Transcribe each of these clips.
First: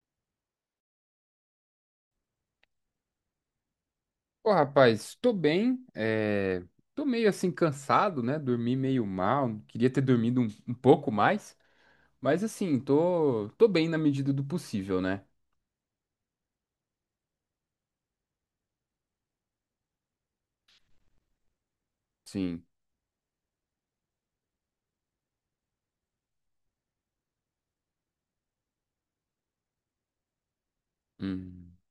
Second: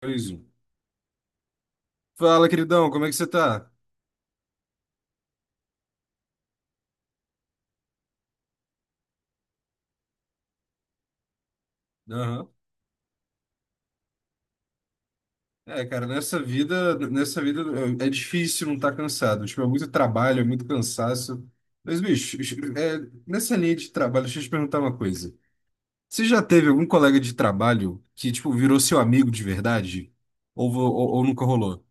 Dois, um. Fala, queridão, como é que você tá? Pô, rapaz, tô bem, tô meio assim cansado, né? Dormi meio mal, queria ter dormido um pouco mais, mas Aham. assim, tô bem na medida do possível, né? É, cara, nessa vida é difícil não estar cansado. Tipo, é muito trabalho, é muito cansaço. Mas, bicho, Sim. é, nessa linha de trabalho, deixa eu te perguntar uma coisa. Você já teve algum colega de trabalho que, tipo, virou seu amigo de verdade? Ou, ou nunca Hum. rolou?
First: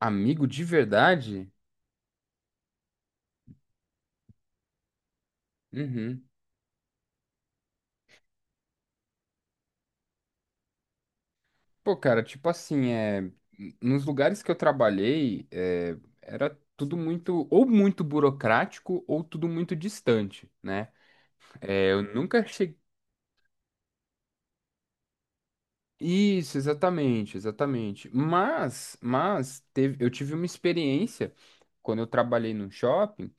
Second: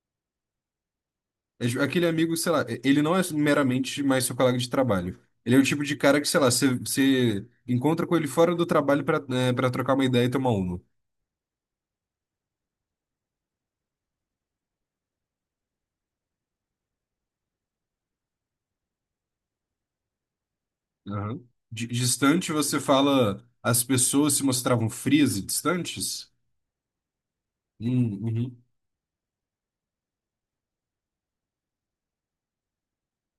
Amigo de verdade? É, tipo, aquele amigo, sei lá, ele não é meramente mais seu colega de trabalho. Ele é o tipo de cara Uhum. que, sei lá, você encontra com ele fora do trabalho para para trocar uma ideia e tomar uma. Pô, cara, tipo assim, nos lugares que eu trabalhei, era tudo muito, ou muito burocrático, ou tudo muito distante, né? Aham. Di- É, eu nunca Distante, cheguei. você fala as pessoas se mostravam frias e distantes? Isso, exatamente, exatamente. Uhum. Mas eu tive uma experiência quando eu trabalhei num shopping.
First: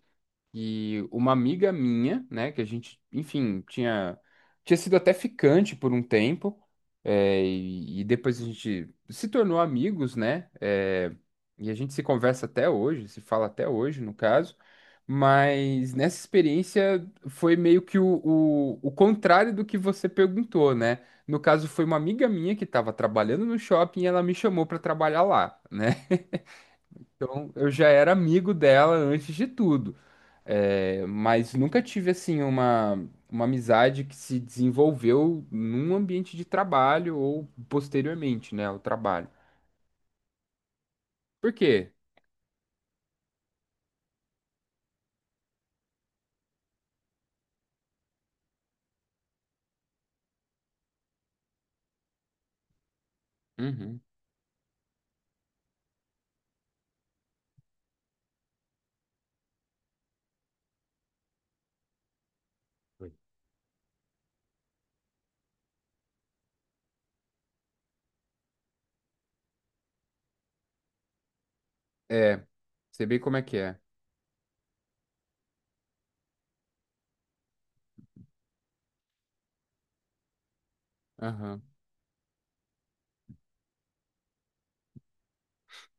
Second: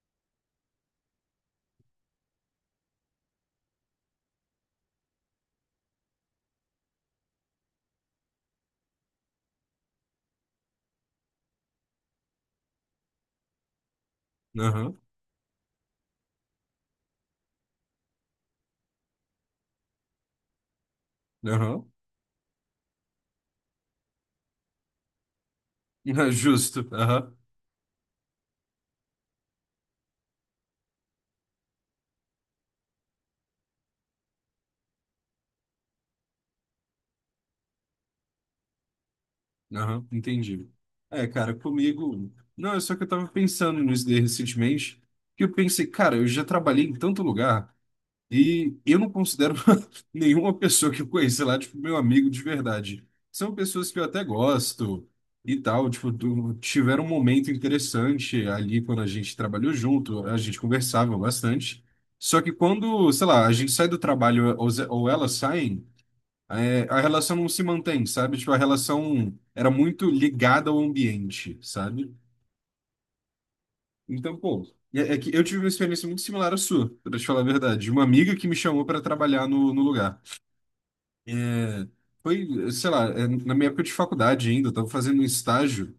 E uma amiga minha, né, que a gente, enfim, tinha sido até ficante por um tempo, e depois a gente se tornou amigos, né, e a gente se conversa até hoje, se fala até hoje, no caso, Aham, mas nessa experiência foi meio que o contrário do que você perguntou, né? No caso, foi aham. uma amiga minha que estava trabalhando no shopping e ela me chamou para trabalhar lá, né? Justo. Aham, Então, eu já era amigo dela antes de tudo. É, mas nunca tive assim uma amizade que se desenvolveu num ambiente de trabalho ou posteriormente, né, ao trabalho. aham. Entendi. É, cara, Por quê? comigo. Não, é só que eu tava pensando nisso daí recentemente, que eu pensei, cara, eu já trabalhei em tanto lugar. E eu não considero nenhuma pessoa que eu conheci lá, tipo, meu amigo de verdade. São pessoas que Uhum. eu até gosto e tal, tipo, tiveram um momento interessante ali quando a gente trabalhou junto, a gente conversava bastante. Só que quando, sei lá, a gente sai do trabalho ou, ou elas saem, a relação não se mantém, sabe? Tipo, a relação era muito ligada ao ambiente, sabe? É, sei bem como é que é. Então, pô, é que eu tive uma experiência muito similar à sua, pra te falar a verdade. Uma amiga que me chamou para trabalhar no no lugar. Aham, É, foi, sei lá, é, na minha época de faculdade ainda, eu estava fazendo um estágio.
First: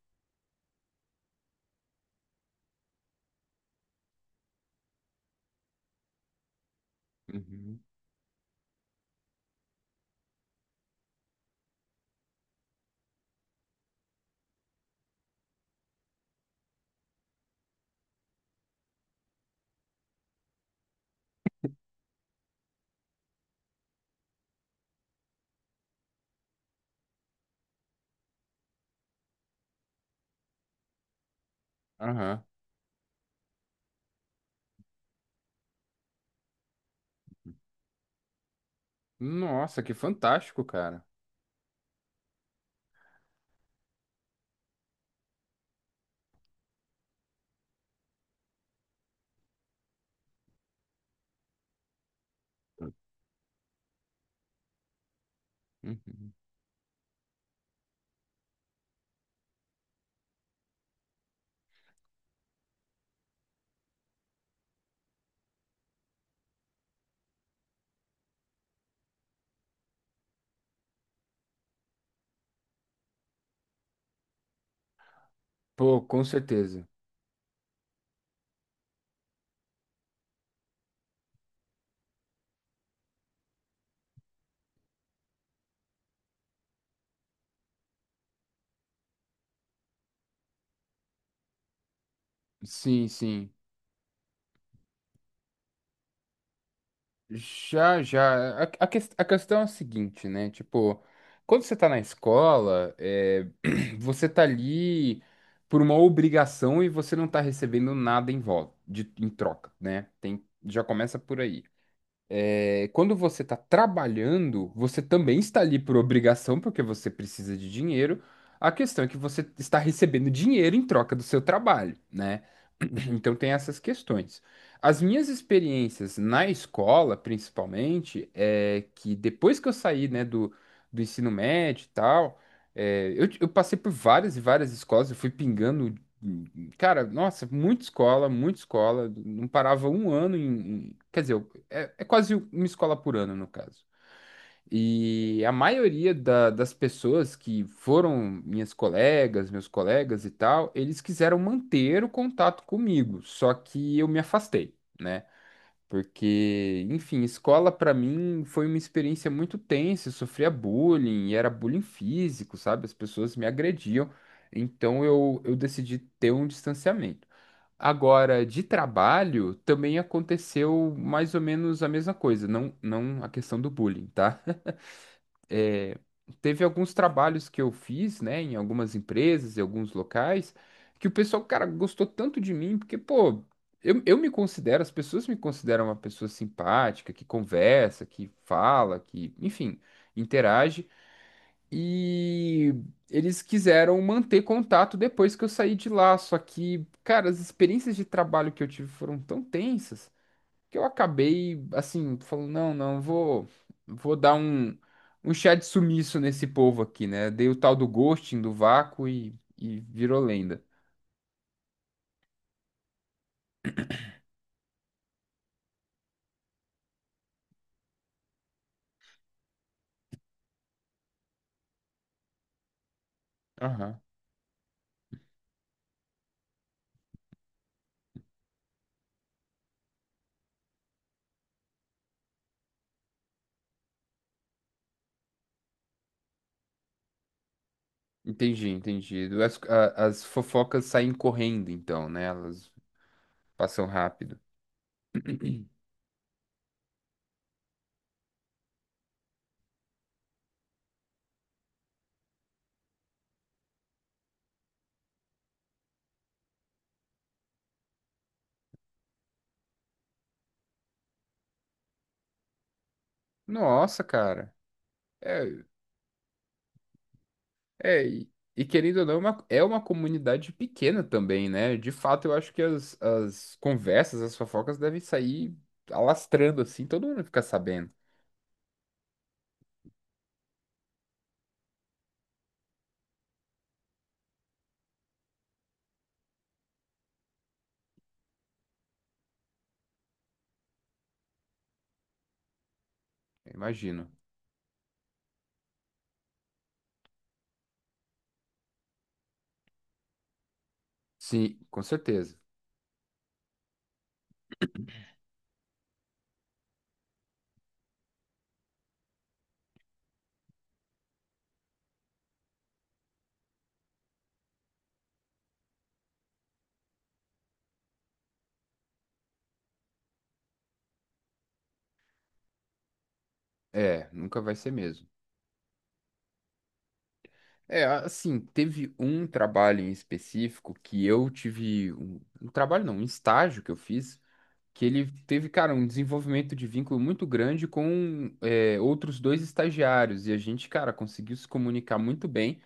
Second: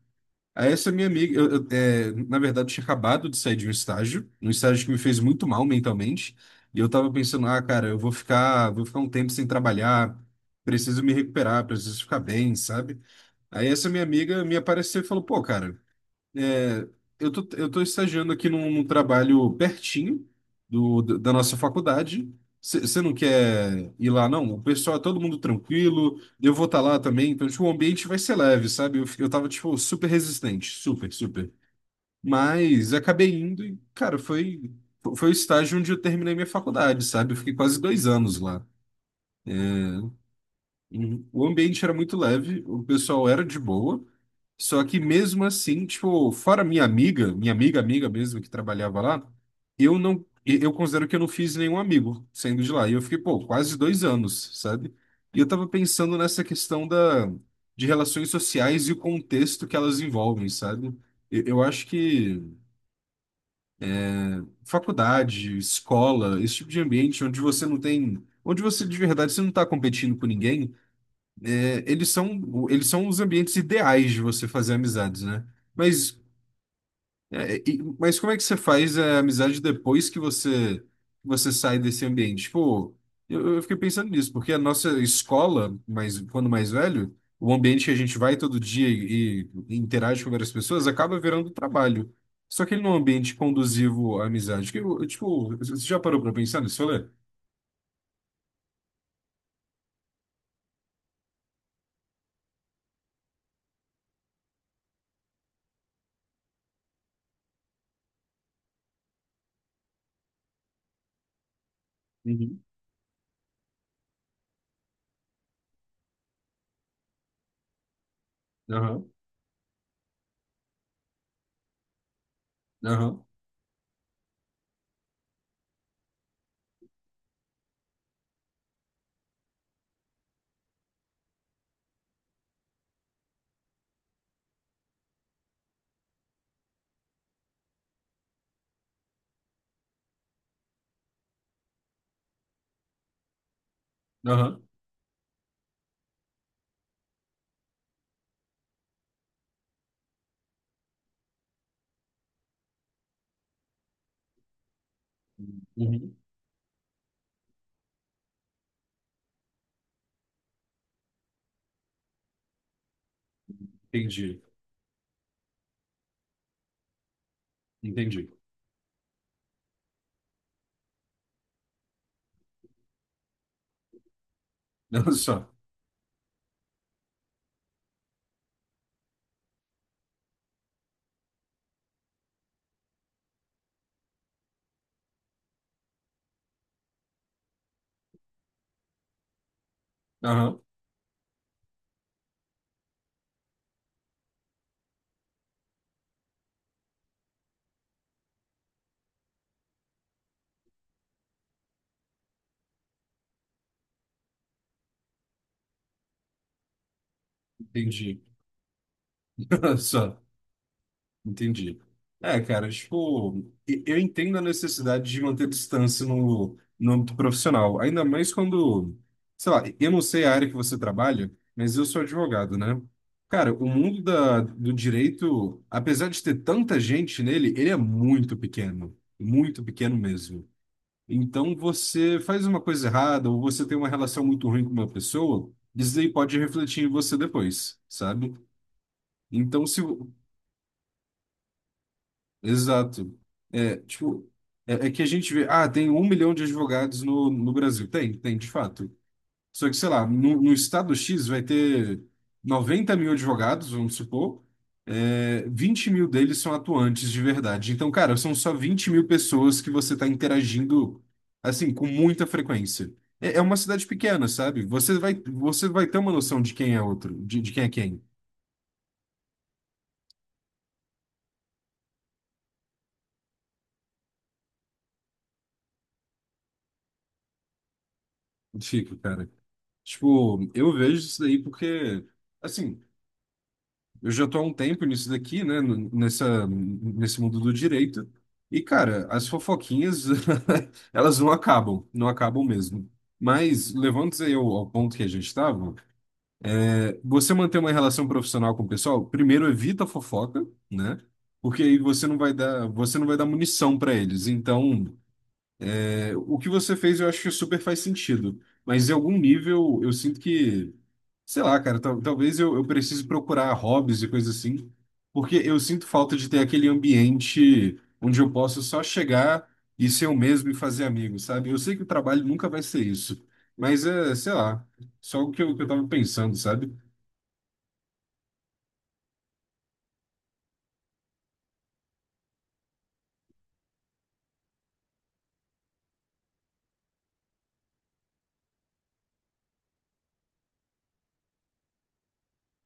Aí essa minha amiga, eu, é, na verdade, tinha acabado de sair de um estágio que me fez muito mal mentalmente. E eu tava pensando, ah, uhum, cara, vou ficar um tempo sem trabalhar, preciso me recuperar, preciso ficar bem, sabe? Aí essa minha amiga me apareceu e falou, pô, cara, é, eu tô estagiando aqui num, num trabalho pertinho do, da nossa faculdade. Você não quer ir lá, não? O pessoal é todo mundo tranquilo, eu vou estar lá também, então tipo, o ambiente vai ser leve, sabe? Eu, eu tava, tipo, super resistente, super. aham. Mas acabei indo e, cara, foi o estágio onde eu terminei minha faculdade, sabe? Eu fiquei quase dois anos lá. Nossa, que fantástico, cara. Uhum. O ambiente era muito leve, o pessoal era de boa. Só que mesmo assim, tipo, fora minha amiga, amiga mesmo que trabalhava lá, eu considero que eu não fiz nenhum amigo saindo de lá. E eu fiquei, pô, quase dois anos, sabe? E eu tava pensando Uhum. nessa questão da, de relações sociais e o contexto que elas envolvem, sabe? Eu acho que faculdade, escola, esse tipo de ambiente onde você não tem, onde você de verdade você não tá competindo com ninguém, eles são os ambientes ideais de você fazer amizades, né? Pô, Mas com certeza. Mas como é que você faz a amizade depois que você sai desse ambiente? Tipo, eu fiquei pensando nisso, porque a nossa escola, mas quando mais velho, o ambiente que a gente vai todo dia e interage com várias pessoas acaba virando trabalho. Só que ele não é um Sim, ambiente sim. conduzivo à amizade. Tipo, você já parou pra pensar nisso, Olha? Já, já. A questão é a seguinte, né? Tipo, quando você tá na escola, você tá ali por uma obrigação e você não tá recebendo nada em volta, de, em troca, né? Tem, já começa por aí Uhum. é, quando você está trabalhando, você também está ali por obrigação, porque você precisa de dinheiro. A questão é Aham, que você está recebendo dinheiro em troca do seu trabalho, né? aham, Então tem essas questões. As minhas experiências na escola, principalmente, é que depois que eu saí, né, do ensino médio e tal, eu passei por várias e várias escolas, eu fui pingando, cara, nossa, muita escola, não parava um ano em, quer dizer, é quase uma escola por ano, no caso. aham. E a maioria das pessoas que foram minhas colegas, meus colegas e tal, eles quiseram manter o contato comigo, só que eu me afastei, né? Uhum. Porque, enfim, escola pra mim foi uma experiência muito tensa, eu sofria bullying, e era bullying físico, sabe? As pessoas me agrediam, Entendi, então eu decidi ter um distanciamento. entendi. Agora, de trabalho, também aconteceu mais ou menos a mesma coisa, não, não a questão do bullying, tá? só. Teve alguns trabalhos que eu fiz, né, em algumas empresas, em alguns locais, que o pessoal, cara, gostou tanto de mim, porque, pô, eu me considero, as pessoas me consideram uma pessoa simpática, que conversa, que fala, que, enfim, Aham, interage, e eles quiseram manter contato depois que eu saí de lá, só que, cara, as experiências de trabalho que eu tive foram tão tensas que eu acabei, assim, falando, não, não, vou dar um chá de sumiço nesse povo aqui, né? Dei o tal do entendi. ghosting, do vácuo e, e Só. virou lenda. Entendi. É, cara, tipo, eu entendo a necessidade de manter distância no, no âmbito profissional, ainda mais quando, sei lá, eu não sei a área que você trabalha, mas eu sou advogado, né? Cara, o Aham. mundo da, do direito, apesar de ter tanta gente nele, ele é muito pequeno mesmo. Então, você faz uma coisa errada ou você tem uma relação muito ruim com uma pessoa, isso aí pode refletir em você depois, sabe? Entendi, entendi. As, Então, se a- as fofocas saem correndo, então, né? Elas Exato. É, passam tipo, rápido. É que a gente vê, ah, tem um milhão de advogados no, no Brasil. Tem, tem, de fato. Só que, sei lá, no, no estado X vai ter 90 mil advogados, vamos supor, é, 20 mil deles são atuantes de verdade. Então, cara, são só 20 mil pessoas que você está interagindo, assim, com muita frequência. É, é uma cidade Nossa, pequena, cara. sabe? É, Você vai ter uma noção de quem é outro, de quem é quem. é, e querendo ou não, é uma comunidade pequena também, né? De fato, eu acho que as conversas, as fofocas devem sair alastrando assim, todo mundo fica sabendo. Fico cara. Tipo, eu vejo isso daí porque. Assim, eu já tô há um tempo nisso daqui, né? Nessa, nesse mundo do direito. E, cara, as fofoquinhas, elas não acabam, não acabam mesmo. Eu Mas, imagino. levando-se aí ao, ao ponto que a gente estava, é, você manter uma relação profissional com o pessoal, primeiro evita a fofoca, né? Sim, Porque aí com certeza. Você não vai dar munição para eles. Então, o que você fez, eu acho que super faz sentido. Mas em algum nível, eu sinto que, sei lá, cara, talvez eu precise procurar hobbies e coisas assim, porque eu sinto falta de ter aquele ambiente onde eu posso só chegar e ser eu mesmo e fazer amigos, sabe? Eu sei que o trabalho nunca vai ser isso, mas É, é, sei nunca vai lá, ser mesmo. só o que que eu tava pensando, sabe? É, assim, teve um trabalho em específico que eu tive um trabalho não, um estágio que eu fiz, que ele teve, cara, um desenvolvimento de vínculo muito grande com outros dois estagiários e a gente, cara, conseguiu se comunicar muito bem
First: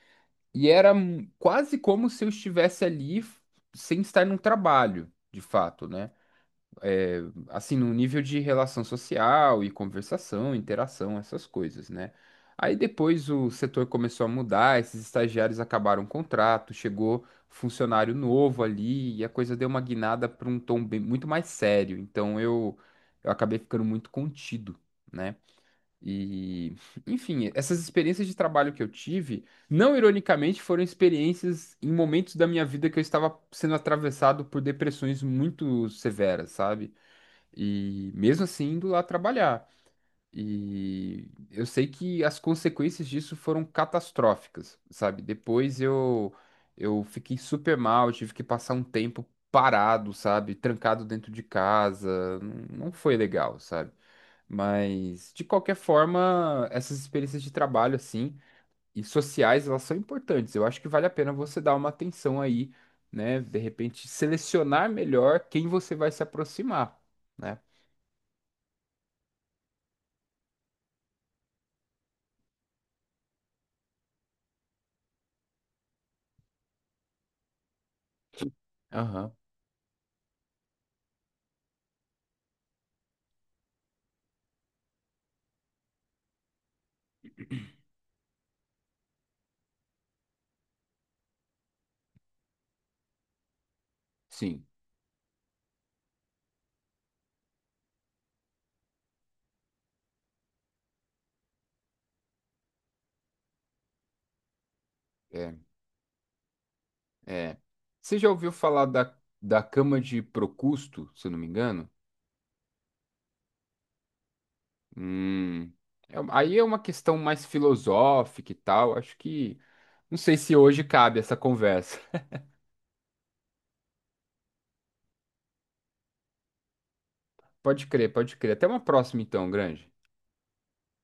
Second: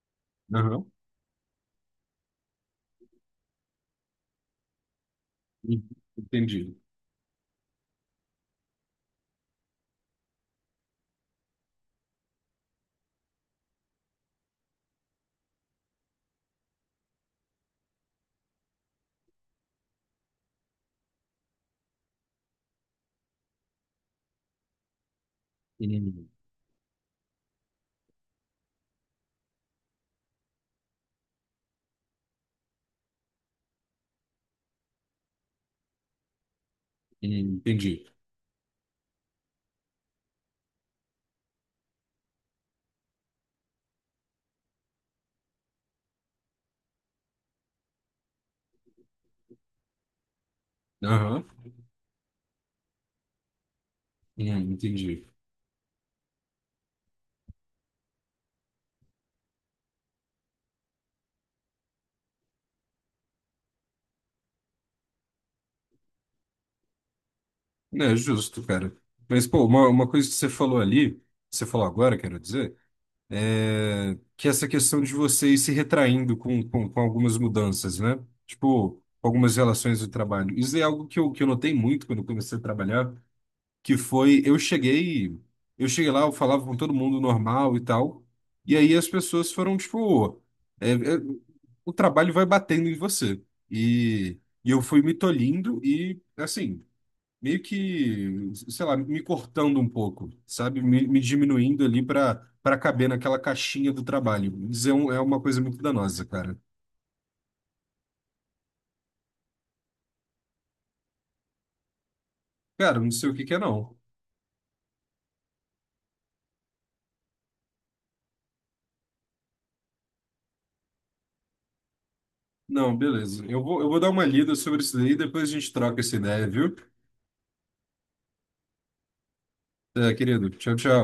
e Aham. era quase como se eu estivesse ali sem estar num trabalho, de fato, né? Entendi. Assim, num nível de relação social e conversação, interação, essas coisas, né? Aí depois o setor começou a mudar, esses estagiários acabaram o contrato, chegou funcionário novo ali e a coisa deu uma guinada para um tom bem, muito mais sério. Então eu acabei ficando muito contido, né? Hum, E, enfim, essas experiências de trabalho que eu tive, não ironicamente, foram experiências em momentos da minha vida que eu estava sendo atravessado por depressões muito severas, sabe? Entendi. E mesmo assim indo lá trabalhar. E eu sei que as consequências disso foram catastróficas, sabe? Depois eu fiquei super mal, tive que passar um tempo parado, sabe? Trancado dentro de Aham. casa. Não, não foi legal, sabe? Entendi. Mas de qualquer forma, essas experiências de trabalho assim e sociais, elas são importantes. Eu acho que vale a pena você dar uma atenção aí, né? De repente selecionar melhor quem você vai se aproximar, né? É justo, cara. Mas, pô, uma coisa que você falou ali, você falou agora, quero dizer, é que essa questão de você ir se retraindo com, com algumas mudanças, né? Tipo, Aham. algumas relações do trabalho. Isso é algo que que eu notei muito quando eu comecei a trabalhar, que foi, eu cheguei lá, eu falava com todo mundo normal e tal, e aí as pessoas foram, tipo, é, é, o trabalho vai batendo em você. Sim, E eu fui me tolhindo e, assim meio que, sei lá, me cortando um pouco, sabe? Me diminuindo ali para para caber naquela caixinha do trabalho. É uma é, coisa muito danosa, cara. é. Você já ouviu falar da cama de Procusto, se eu não me engano? Cara, não sei o que que é não. Hum, Aí é uma questão mais filosófica e tal. Acho que não sei se hoje cabe essa conversa. Não, beleza. Eu vou dar uma lida sobre isso daí e depois a gente troca essa ideia, viu? Pode crer, pode crer. Até uma próxima então, Grande. É, querido, tchau, tchau.